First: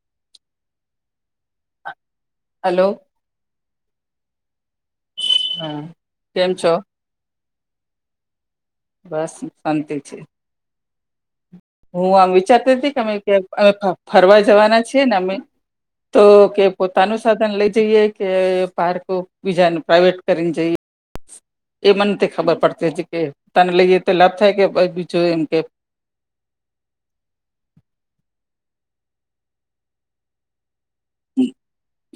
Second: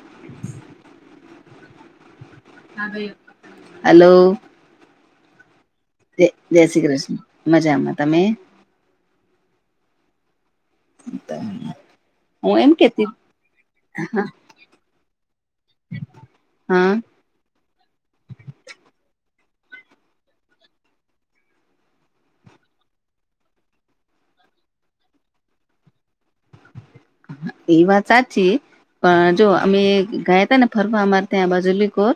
[inaudible] Hello હા ભાઈ hello. હા જે કેમ જય છો શ્રી કૃષ્ણ મજામાં. તમે? બસ શાંતિ છે. [inaudible] હું આમ એમ વિચારતી તી કે કેતી અમે ક્યાંક અમે ફરવા જવાના છીએ ને અમે તો કે હા પોતાનું સા સાધન લઈ જઈએ કે પારકું બીજાનું પ્રાઇવેટ કરીને જઈએ? એ મને નથી ખબર પડતી કે તને લઈ જઈ તો લાભ થાય કે બીજું એમ કે? હહ એ વાત સાચી. પણ જો અમે ગયાતા ને ફરવા અમારે ત્યાં આ બાજુલી કોર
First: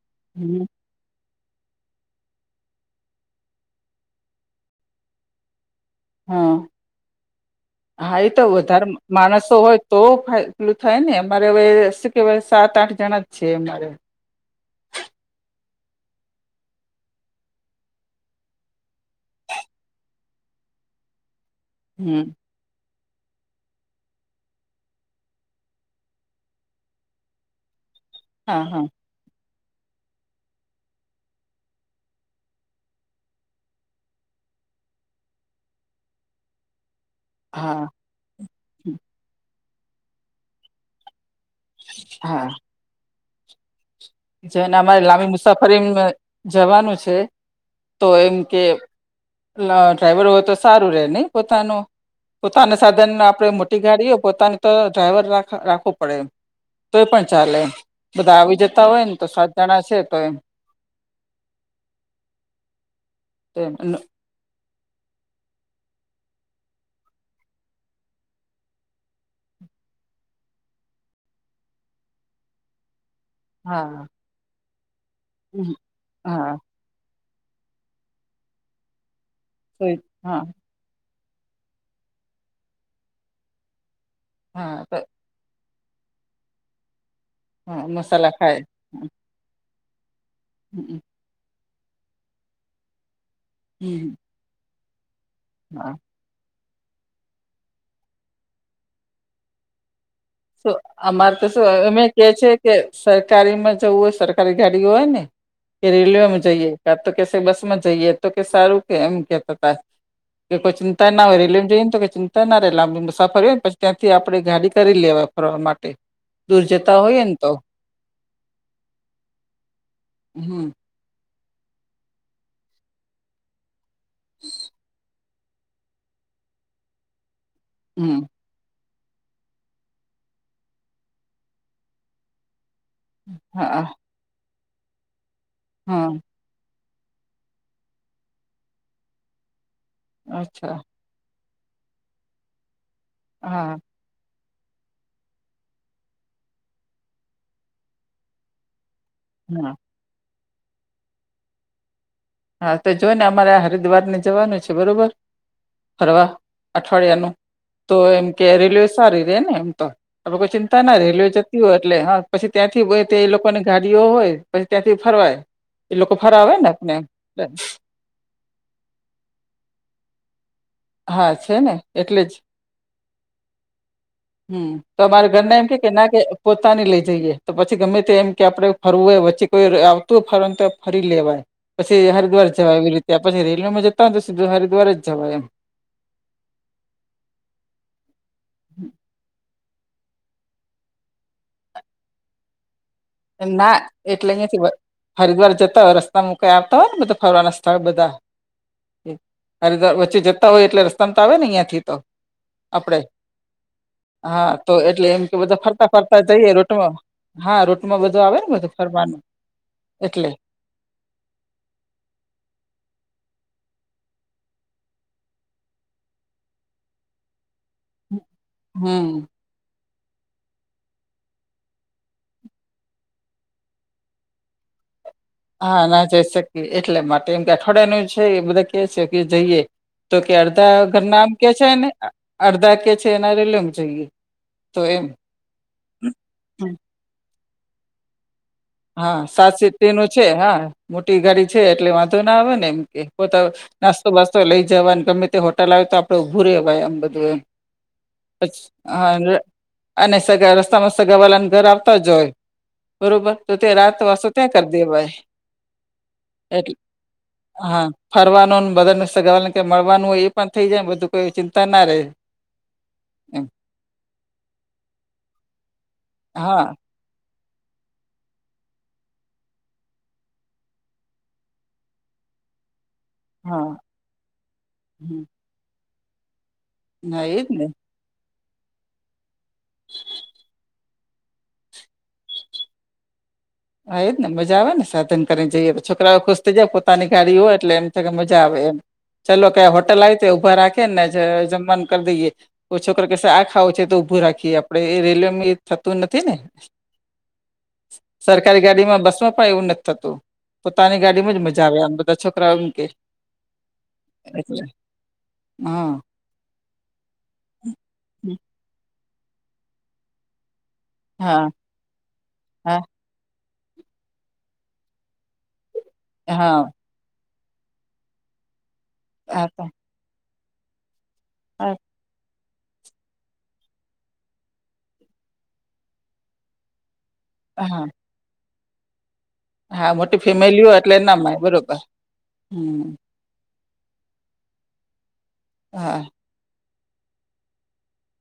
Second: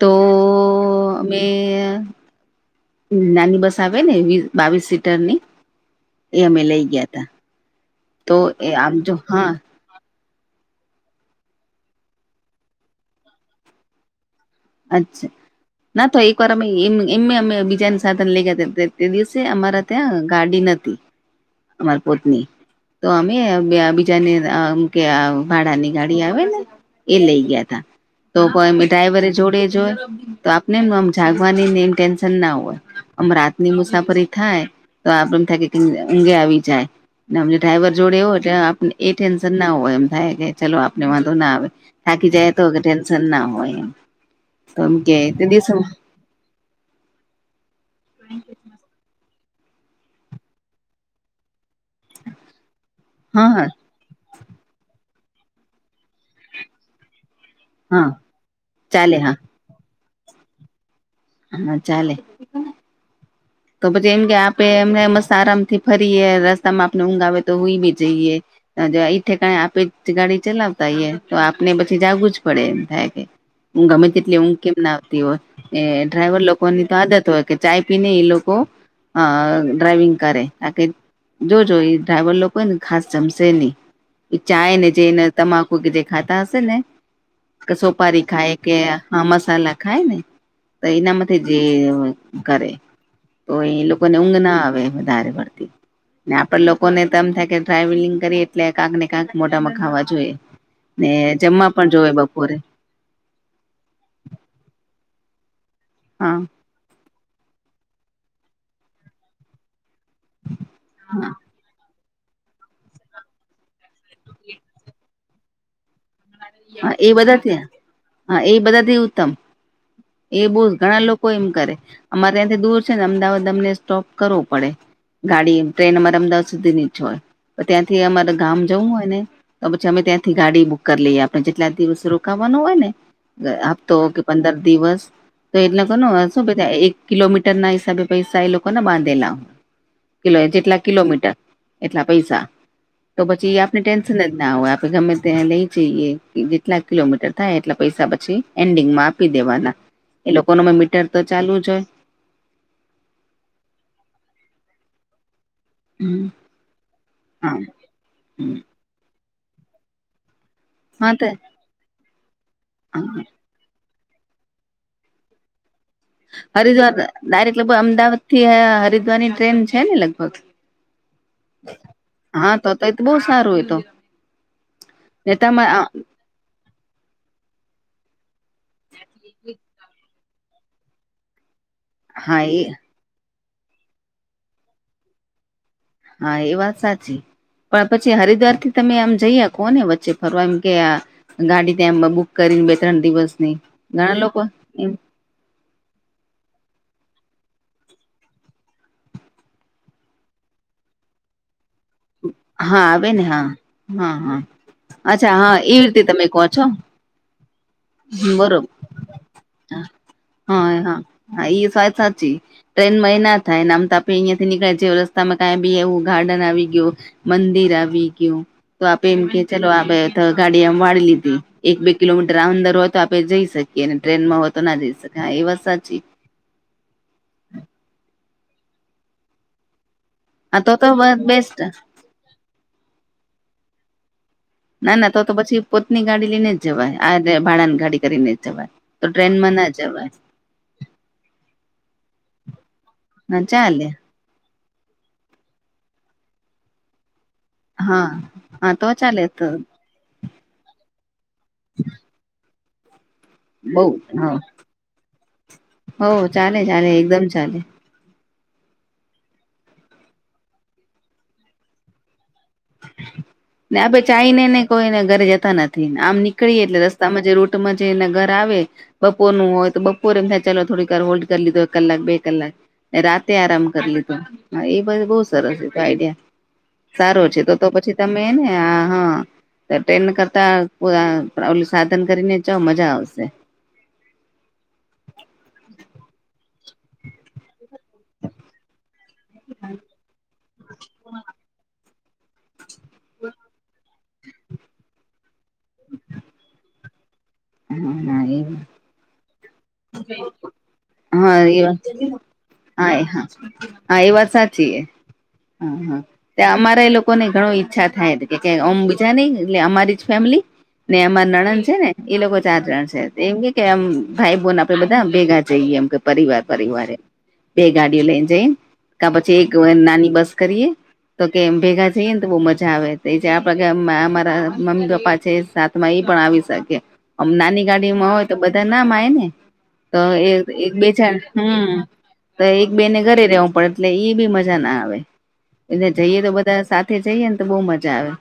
તો અમે નાની બસ આવે ને વી બાવીસ સીટરની. એ હા અમે લઈ ગયાતા. હા એ તો વધારે હા માણસો હોય. તો પેલું થાય ને અમારે હવે શું કેવાય સાત આઠ જણા જ છે અમારે. અચ્છા. ના તો એકવાર અમે એમ એ અમે અમે બીજાનું સાધન લઈ ગયા તે દિવસે અમારા ત્યાં ગાડી નતી. અમાર હમ પોતની. તો અમે બીજાની એમ કે આ ભાડાની ગાડી આવે ને. એ લઈ ગયા તા. તો હા હા ડ્રાઈવરે જોડે જ હોય. તો આપને એમ આમ જાગવાનીને એમ ટેન્શન ના હોય. આમ રાતની મુસાફરી થાય તો આપડે એમ થાય કે ઊંઘે આવી જાય. અમને હા ડ્રાઈવર જોડે હો એટલે આપને એ ટેન્શન ના હોય એમ થાય કે ચલો આપને વાંધો ના આવે થાકી જાય તો કાઈ ટેન શન ના હોય એમ. જેને તો એમ અમારે કે લાંબી તે દિવસ મુસાફરી હા જવાનું છે તો એમ કે લા ડ્રાઈવર હોય તો સારું રે નહીં પોતાનો? પોતાના સાધન આપડે હા મોટી ગાડી હોય પોતાની તો ડ્રાઈવર રાખવો પડે એમ. તોય પણ ચાલે હા બધા આવી જતા હોય ને ચાલે તો હા સા ઘણા છે તો એમ હા ચાલે. તો પછી એમ કે આપે એમને મસ્ત આરામથી ફરીએ. રસ્તામાં આપને ઊંઘ આવે તો હુઈ બી જઈએ. અન જો ઈ ઠેકાણે આપે ગાડી ચલાવતા હઈએ તો આપને પછી જાગવું જ પડે એમ થાય કે. ઊ ગમે હા તેટલી ઊંઘ કેમ ના આવતી હોય એ ડ્રાઈવર હા લોકો ની તો આદત હોય કે ચાય પીને એ લો કો અ ડ્રાઈવિંગ હા કરે તાકી જોજો એ ડ્રાઈવર લોકો ને ખાસ જમશે નહી એ ચાય હા ને તો જેને તમાકુ કે ને જે ખાતા હશે ને કે હા સોપારી મસાલા ખાય કે હા મસાલા ખાય ને તો એના માંથે જે કરે તો એ હમ લોકોને ઊંઘ ના આવે વધારે પડતી હા ને આપે લોકોને તો એમ થાય કે ડ્રાઇવિંગ કરીએ એટલે કાંક ને કાંક મોટામાં ખાવા જોઈએ. ને અમારે તો શું જમવા પણ અમે જોવે કે છે બપોરે કે સરકારી માં જવું હોય સરકારી ગાડીઓ હોય ને કે હા રેલવેમાં જઈએ તો કે બસ માં જઈએ તો કે સારું કે એમ કેતા હતા કે કોઈ તા ના હોય રેલવે જઈએને કે ચિંતા ના રહે લાંબી મુસાફરી હોય ને પછી ત્યાંથી પછી આપડે ગાડી કરી લેવાય ફરવા માટે દૂર હા જતા એ હોઈએ ને તો બધા હા એ બધા થી ઉત્તમ એ બઉ હમ ઘણા લોકો કોઈ એમ કરે અમારે ત્યાંથી દૂર છે ને અમદાવાદ અમને સ્ટોપ કરવો પડે ગાડી ટ્રેન અમારે અમદાવાદ સુધીની જ હોય તો ત્યાંથી હમ અમારા ગામ જવું હોય ને તો પછી અમે ત્યાંથી ગાડી બુક કરી લઈએ આપણે જેટલા દિવસે રોકાવાનું હોય ને હા હપ્તો કે પંદર દિવસ તો એટલે હા કોનુસ એક કિલોમીટર ના હિસાબે પૈસા એ લોકો ના બાંધેલા હોય કિલો હોય અચ્છા જેટલા કિલોમીટર એટલા પૈસા તો પછી હા આપણે ટેન્શન ના હોય આપે ગમે ત્યા લઈ જઈએ જેટલા કિલોમીટર થાય એટલા પૈસા પછી એન્ડિંગમાં આપી હા દેવાના એ લોકો નુ મીટર તો ચાલુ જ હોય હા તો જો ને અમારે હરિદ્વાર ને જવાનું છે બરોબર ફરવા હમ, અઠવાડિયા નુ હા તો એમ કે હમ, રેલવે સારી રે ને એમ તો આપે કોઈ ચિંતા ના હા રેલવે તો જતી હોય એટલે હા પછી ત્યાંથી તે એ લોકો લોકોની ગાડીઓ હોય પછી ત્યાંથી ફરવાય એ લોકો ફરવે ને હરિદ્વાર આપને ડાયરેક્ટ લગભગ અમદાવાદ થી હરિદ્વાર ની ટ્રેન છે ને લગભગ હા છે ને એટલે જ હા તો તોય તો બહું સારું ઈ તો હમ્મ તો અમારા ઘરના એમ નેતામાં કે કે ના કે પોતાની લઈ જઈએ તો પછી ગમે તે એમ કે આપડે ફરવું હોય વચ્ચે કોઈ આ તો ફરવા નુ તો ફરી લેવાય પછી હા હરિદ્વાર એ જવાય એવી રીતે ત્યાં પછી રેલમાં જતા હોય તો સીધા હરિદ્વાર જવાય એમ હા એ વાત સાચી પણ પછી હરિદ્વાર થી તમે આમ જઈ કોને વચ્ચે ફરવા એમ કે ગાડી ત્યાં બુક કરીને બે ત્રણ દિવસ ના એટલે અહીયાથી હરિદ્વાર જતા હોય રસ્તા મુકાઈ આવતા હોય ને બધા ફરવાના સ્થળ બધા હરિદ્વાર વચ્ચે જતા હોય એટલે રસ્તામાં તો આવે ને અહિયાં થી તો હ હા આપડે આવે ને હા હા હા તો એટલે એમ કે અચ્છા હા બધા એવી ફરતા રીતે તમે કહો છો એમાં બધું હમ, આવે ને બરોબર બધું ફરવાનું એટલે હા હા હા એઈ સ્વાય સાચી ટ્રેનમાં એ ના થાય નામ ત આપે અહીંયા થી નીકળે જ રસ્તામાં કાઈ બી એવું ગાર્ડન આવી ગયુ મંદિર આવી ગયું તો આપે હમ એમ કે ચલો આ ગાડી એમ વાળી લીધી એક બે કિલોમીટર આ અંદર હોય તો આપડે જઈ શકીએ અને ટ્રેનમાં હોય તો ના જઈ શકીએ. એ વાત હા સાચી ના જઈ શકીએ એટલે માટે એમ કે અઠવાડિયાનું છે એ બધા કે છે કે જઈએ તો કે હા તો અડધા તો ઘર ના આમ કે બેસ્ટ છે ને અર્ધા કે છે એ ના રેલવેમાં જઈએ. ના ના તો તો પછી પોતની ગાડી લઈને જ જવાય આ ભાડાની ગાડી કરીને જ જવાય તો હા સાત ટ્રેનમાં ના સિતી નું જવાય છે હા મોટી ગાડી છે એટલે વાંધો ના આવે ને એમ હા પોતા ચાલે નાસ વસતો લઈ જવાને ગમે તે હોટલ આવે તો આપડે ઊભું રેવાય એમ બધું એમ હા અછ તો ચાલે હા. તો અને સગા રસ્તામાં સગા વાળાનુ ઘર આવતા જ હોય બરોબર તો તે બઉ રાત હ વાસો ત્યાં કરી દેવાય હો ચાલે એટ ચાલે એકદમ ચાલે હા. ફરવાનુંને બધાને સગવાલા કે મળવાનું હોય એ પણ થઇ જાય ને બધું કોઈ ચિંતા ના રહે. એમ ને આપે ચાઈને ને કોઈને ઘરે જતા નથી આમ નીકળી હા એટલે રસ્તા રસ્તામાં જે રૂટમાં જેને ઘર આવે. બપોરનું હોય તો બપોરે એમ થાય ચાલો થોડી વાર હોલ્ડ કરી લીધો એક કલાક બે કલાક રા. તે આરામ હા કરી લીધું એ બહ બહુ હમ. સરસ છે ત આઈડિયા સારો હા છે. એજ તો ને પછી તમે ને આ હા. ત ટ્રેન કરતા ઓ અ ઓલુ સાધન કરીને ચ મજા આવશે. હા એજ ને મજા આવે ને સાધન કરીને જઈએ છોકરાઓ ખુશ થઇ જાય પોતાની ગાડી હોય એટલે એમ. કે મજા આવે એમ ચાલો કે હોટલ આવી તો ઊભા રાખે ને જ જમવાનું કરી દઈએ. ઓ છોકરો કેશે આ ખાવો છે તો ઊભું રાખીએ આપડે એ રેલવે મી થતું નથી ને. હ. સરકારી ગાડીમાં બસમાં પણ એવું નથી થતું. પોતાની ગાડીમાં જ હા એ મજા આવે વાત આમ બધા છોકરાઓ એમ કે હા હ હા એ વાત એટલે સાચી હે. હા હા. ત્યાં અમારા એ લોકો ને ઘણો ઈચ્છા થાય કે જે ઓમ બીજા નહી એટલે અમારી ફેમિલી. ને અમાર હા નણંદ છે ને. એ લોકો ચાર જણ હા છે એમ કેકે અમ ભાઈ બોન આપડે બધા ભેગા જઈએ એમ કે. પરિવાર પરિવારે બે ગાડીઓ લઈને જઈ કા પછી હા એક નાની બસ. કરીએ તો એમ હા ભેગા જઈએને તો બઉ મજા આવે. તો એજ આપણે કે મ અમારા મમ્મી પપ્પા છે સાથમાં એ પણ આવી શકે. આમ નાની હા ગાડી માં હોય તો બધા ના માય ને. હા તો મોટી એક ફેમિલીઓ એક બે એટલે ચાર ના માય હુ બરોબર તો એક હમ બે ને ઘરે રેવું પડે. એટલે એ બી મજા ના આવે એટલે હા જઈએ તો બધા સાથે જઈએ ન તો બહુ મજા આવે.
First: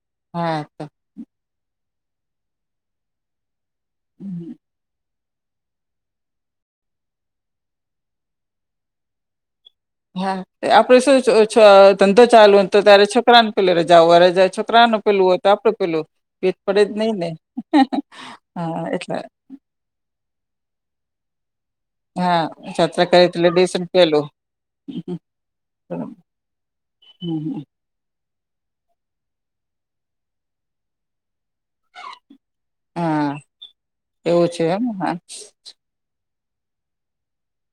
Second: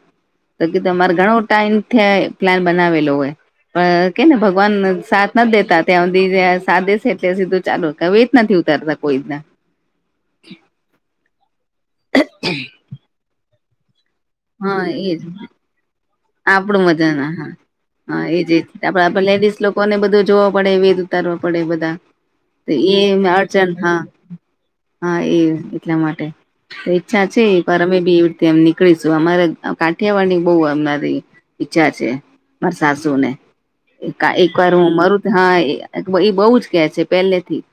તો કે તમારે ઘણો ટાઈમ થયા પ્લાન બનાવેલો હોય. પણ કેને હમ. ભગવાન સાત. નથી દેતા ત્યાં હુધી અ સાથ દેશે ત્યાં સીધું ચાલુ એેજ નથી ઉતારતા કોઈના. હા આપડે શું છો છો ધંધો ચાલુ હોને તો ત્યારે છોકરાને પેલે રજા હોવા રજા. હા છોકરાનું એજ પેલું હોય તો આપડું પેલું વેત આપડું પડેજ મજા નહી ને ના હા. હા એટલે. કોને બધું જોવો પડે વેત ઉતારવો પડે બધા હા તે એ જાત્રા કરે એટલે અડચન લેસન હા. પેલું હા એ એટલા માટે ઈચ્છા છે હમ પર અમે બી. તેમ નીકળીશું અમારે અ કાઠિયાવાડી બહુ આવનારી. ઈચ્છા છે મારા સાસુ હા ને એકા એવું એક છે વાર એમ હું મારું તો હા. એ બર બહુજ કે છે પહેલે થી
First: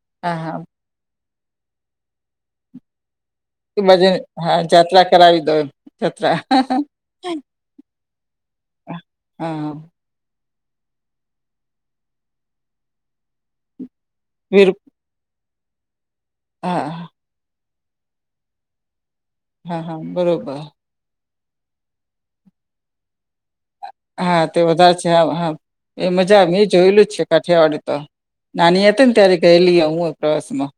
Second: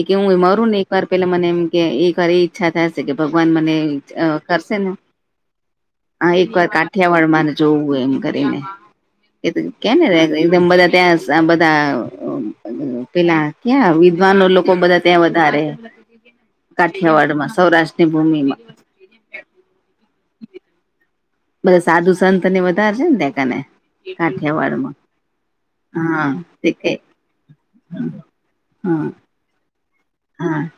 એક હું હા હા મારું ને એક વાર પેલા મને એમ કે એક વાર એ. ઈચ્છા થાશે કે ભગવાન મને એ બાજુ અ હા કરશે ને જાત્રા કરાવી દો એમ આ જત્રા એકવાર કાઠિયાવાડ મારે. જોવું એમ કરીને એ તો હા કે ને રે. એકદમ બધા ત્યાં સ બધા અ પેલા ક્યાં વિદ્વાન વીર લોકો બધા. ત્યાં વધારે હા કાઠીયાવાડ માં સૌરાષ્ટ્રની ભૂમિમાં. હા હા બરોબર. બઘા સાદું સંતને વધારે છે ને ત્યાં કને. હા તે કાઠિયાવાડમાં વધારે છે હા એ હા મજા મે તે કે જોયેલું જ છે કાઠિયાવાડી તો. નાની હા હતી ને ત્યારે ગયેલી હું હા પ્રવાસમાં.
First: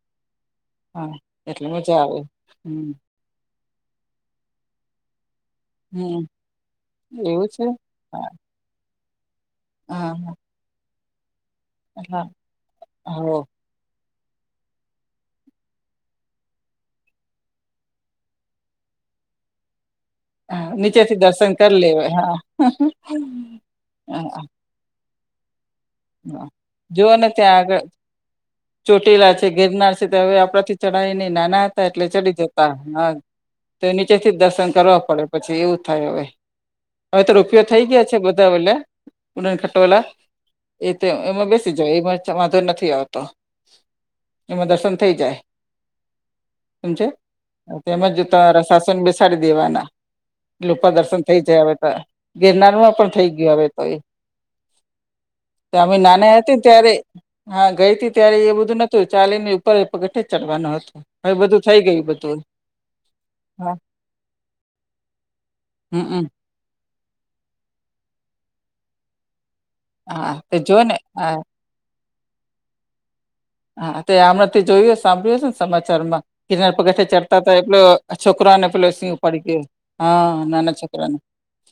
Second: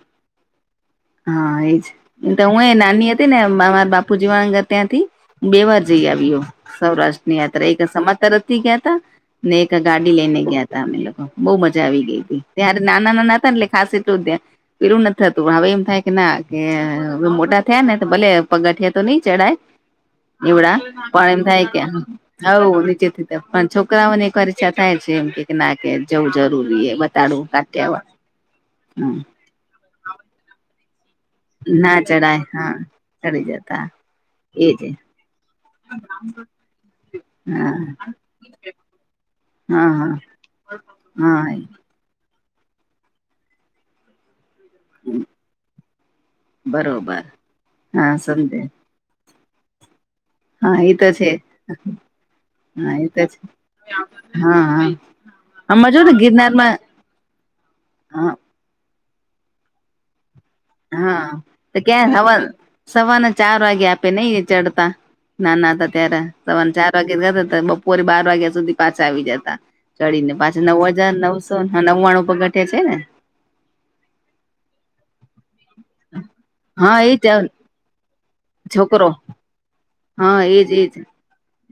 હા એટલે એજ મજા આવે એમ ત હું એ તો હમ નાની હતી ને મ મા મારા બાપુજી વાણા ને ત્યાથી. બે વાર જઈ આવી હમ હઉ સૌરાષ્ટ્રની એવું છે યાત્રા એક વાર સમાજ હા તરથી ગયા તા. ને એક ગાડી હા લઈને ગયા તા અમે લોકો બહુ મજા આવી ગઈ હા હતી ત્યારે નાના ના ના હા હતા ને એટલે. ખાસ એટલું ત્યાં પેલું નથી થતું હવે એમ. થાય કે ના કે મોટા થયા ને ભલે પગથિયા તો નઈ ચડાય. હા એવડા નીચેથી પણ એમ દર્શન થાય કે કરી લેવાય હા હો નીચે થી પણ છોકરાઓને એક હા વાર. ઈચ્છા થાય છે એમ કે ના કે જવું હા જરૂરી એ જોઓ ને બતાડવું કાટયાવાળ હમ. તે ગિરનાર છે તે હવે આપડા થી ચઢાય નહિ નાના હતા ના એટલે ચડી ચડાય જતા હા હ. ચડી તો જતા નીચે થી જ દર્શન એજ કરવા પડે પછી એવું થાય હવે હવે તો રોપિયો હા થઈ ગયા છે બધ [inaudible] ઉડન હા ખટોલા હા એ તો એમાં હા બેસી જાય એમાં વાંધો નથી આવતો એમાં દર્શ બરોબર હા સમજે [inaudible] સાસુ ને [inaudible] દેવાના એટલે હા ઉપર એ તો દર્શન છે થઇ જાય હવે તો ગિરનારમાં હા એ પણ તો થઈ છે ગયું હવે તો એ. હા હા આમાં અમે જો નાના હતી ને ગિરનારમાં ત્યારે હા ગઈ હતી ત્યારે હા એ બધું ન તો ચાલી ને ઉપર પગથીયા ચડવાનો હા તો ક્યાં હવન? સવારને ચાર હા વાગે આપે નહિ ચડતા નાના હતા ત્યારે? હમ સવારે ચાર વાગ્યા [inaudible] બપોરે બાર વાગ્યા સુધી પાછા આવી જતા. ચડી હા ને તે પાછા જો નવ ને હજાર હા નવસો નવ્વાણું પગથીયા છે ને? હા તે હમણાંથી જોયું સાંભળ્યું હશે ને સમાચાર માં ગિરનાર હા પગથીયા એજ ચડતા હતા એટલે આ છોકરા ને પહેલો છોકરો સિંહ ઉપાડી ગયો હા એજ નાના એજ છોકરાને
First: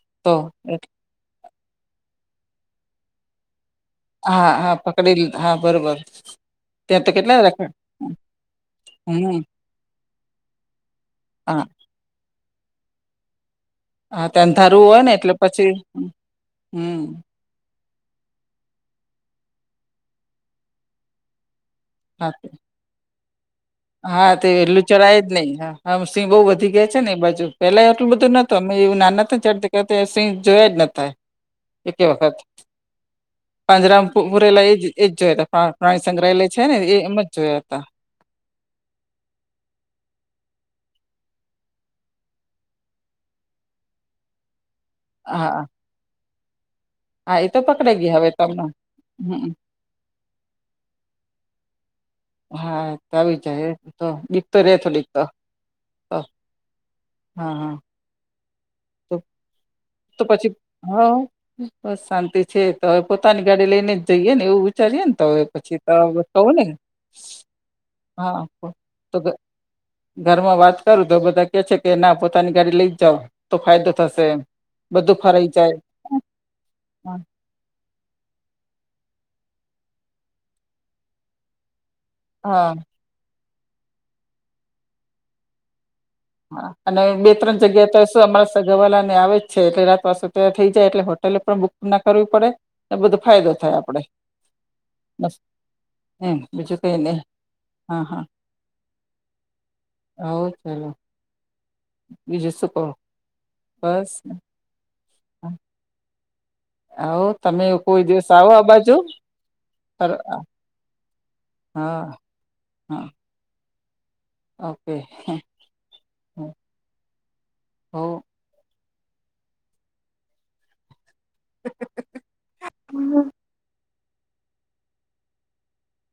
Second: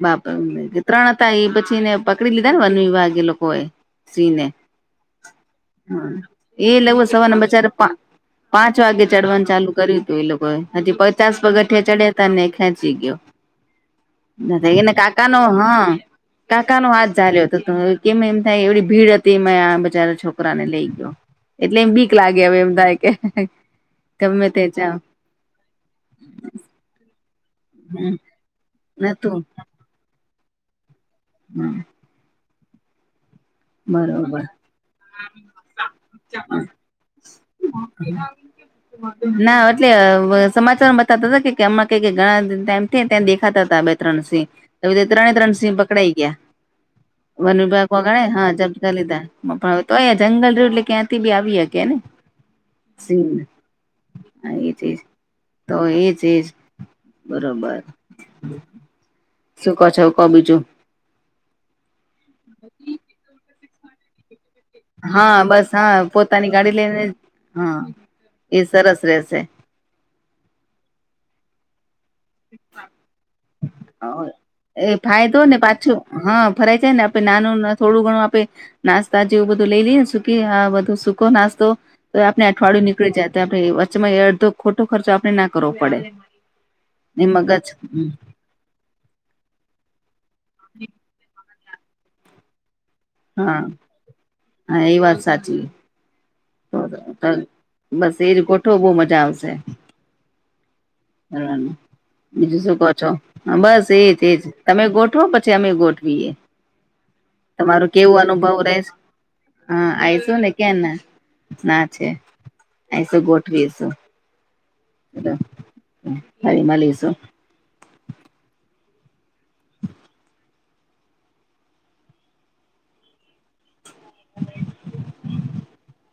બાપ તો એટલે ત્રણ એ પછી ને પકડી લીધા ને વન વિભાગ એ લોકો એ હા હા પકડી લ- હા બરોબર હ એ ત્યાં લેવું તો સવાના કેટલા રખ બચારે પાંચ વાગે હમ ચડવાનું ચાલુ કર્યું હતું એ લોકોએ હજી પચાસ હા પગઠિયા ચડ્યા તા ને ખેંચી ગ્યો. હા તે અંધારું એને હોય ને એટલે કાકાનો પછી હા કાકાનો હમ હાથ ઝાલ્યો તો. કેમ એમ થાય એવડી ભીડ હતી મે આ બચારા છોકરાને લઈ ગયો એટલે બી હા તે- લાગેવે એમ થાય કે હા તે ગમે એેટલું જાવ ચડાય જ નઈ હા હમ સિંહ બહુ વધી ગયા છે ને બાજુ પેલા એટલું બધું નતો અમે એવું ના નતું નથી ચડતી સિંહ જોયા જ નતા હમ એ વખત પાંજરા બરોબર પૂરેલા એ એજ જોયા હતા પ્રાણી સંગ્રહાલય છે ને એમ જ જોયા હતા. [unintelligible] ના એટલે સમાચારમાં બતાતા હતા કે એમમાં ક ઘણા ટાઈમ થયા ત્યાં દેખાતા હતા. ત્રણ સિંહ ત્રણેય હા ત્રણ હા સિંહ પકડાઈ ગયા હા એ વન તો વિભાગ પકડાઈ ગયા વગાડે હવે હા તમને જતા હમ લીધા પણ તો અહીયા જંગલ એટલે ક્યાંથી બી આવી હકેને? હા તો સી આવી જાય એ તો બીક તો રે એજજ થોડીક તો તો એજ એજ હા હા બરોબર તો શું કો છો કહો બીજું? હ બસ શાંતિ છે તો હવે પોતાની ગાડી લઈને જ જઈએ ને એવું. ચલીએ ને તો. [inaudible] હા બસ હા પોતાની ગાડી લઈને હા એ સરસ રહેશે ઘરમાં વાત કરું તો બધા કે છે કે ના પોતાની ગાડી લઈ જાવ તો ફાયદો થશે એમ એ બધું ફાયદો ફરાઈ ને જાય પાછો હા ફરાય જાય ને હા આપે નાનું થોડું ઘણું આપે નાસ્તા જેવું બધું લઈ લઈએ સુકી આ બધું સુકો નાસ્તો તો આપણે હા અઠવાડિયું નીકળી જાય તો આપણે વચ્ચમાં એ અડધો ખોટો ખર્ચો આપણે ના કરવો પડે. હા અને એ બે ત્રણ મગજ જગ્યાએ તો શું અમારા સગાવાલા ને આવે જ છે એટલે રાત પા થઈ જાય એટલે હોટેલે પણ બુક ના કરવી પડે. એ બધો ફાયદો હા થાય આપડે બસ હમ તો બસ એજ ગોઠો વો બહુ મજા આવશે. હવ ચાલો બીજું શું કહો છો? બસ એજ એજ તમે [inaudible] પછી અમે ગોઠવીએ. આવ તમે તમારું કોઈ કેવું દિવસ આવો અનુભવ આ રેહ બાજુ હા આયશું ને. કે ના ના છે અ શું ગોઠવીશુ. ઓ ફરી મલીશું. હવ. હમ્મ. હમ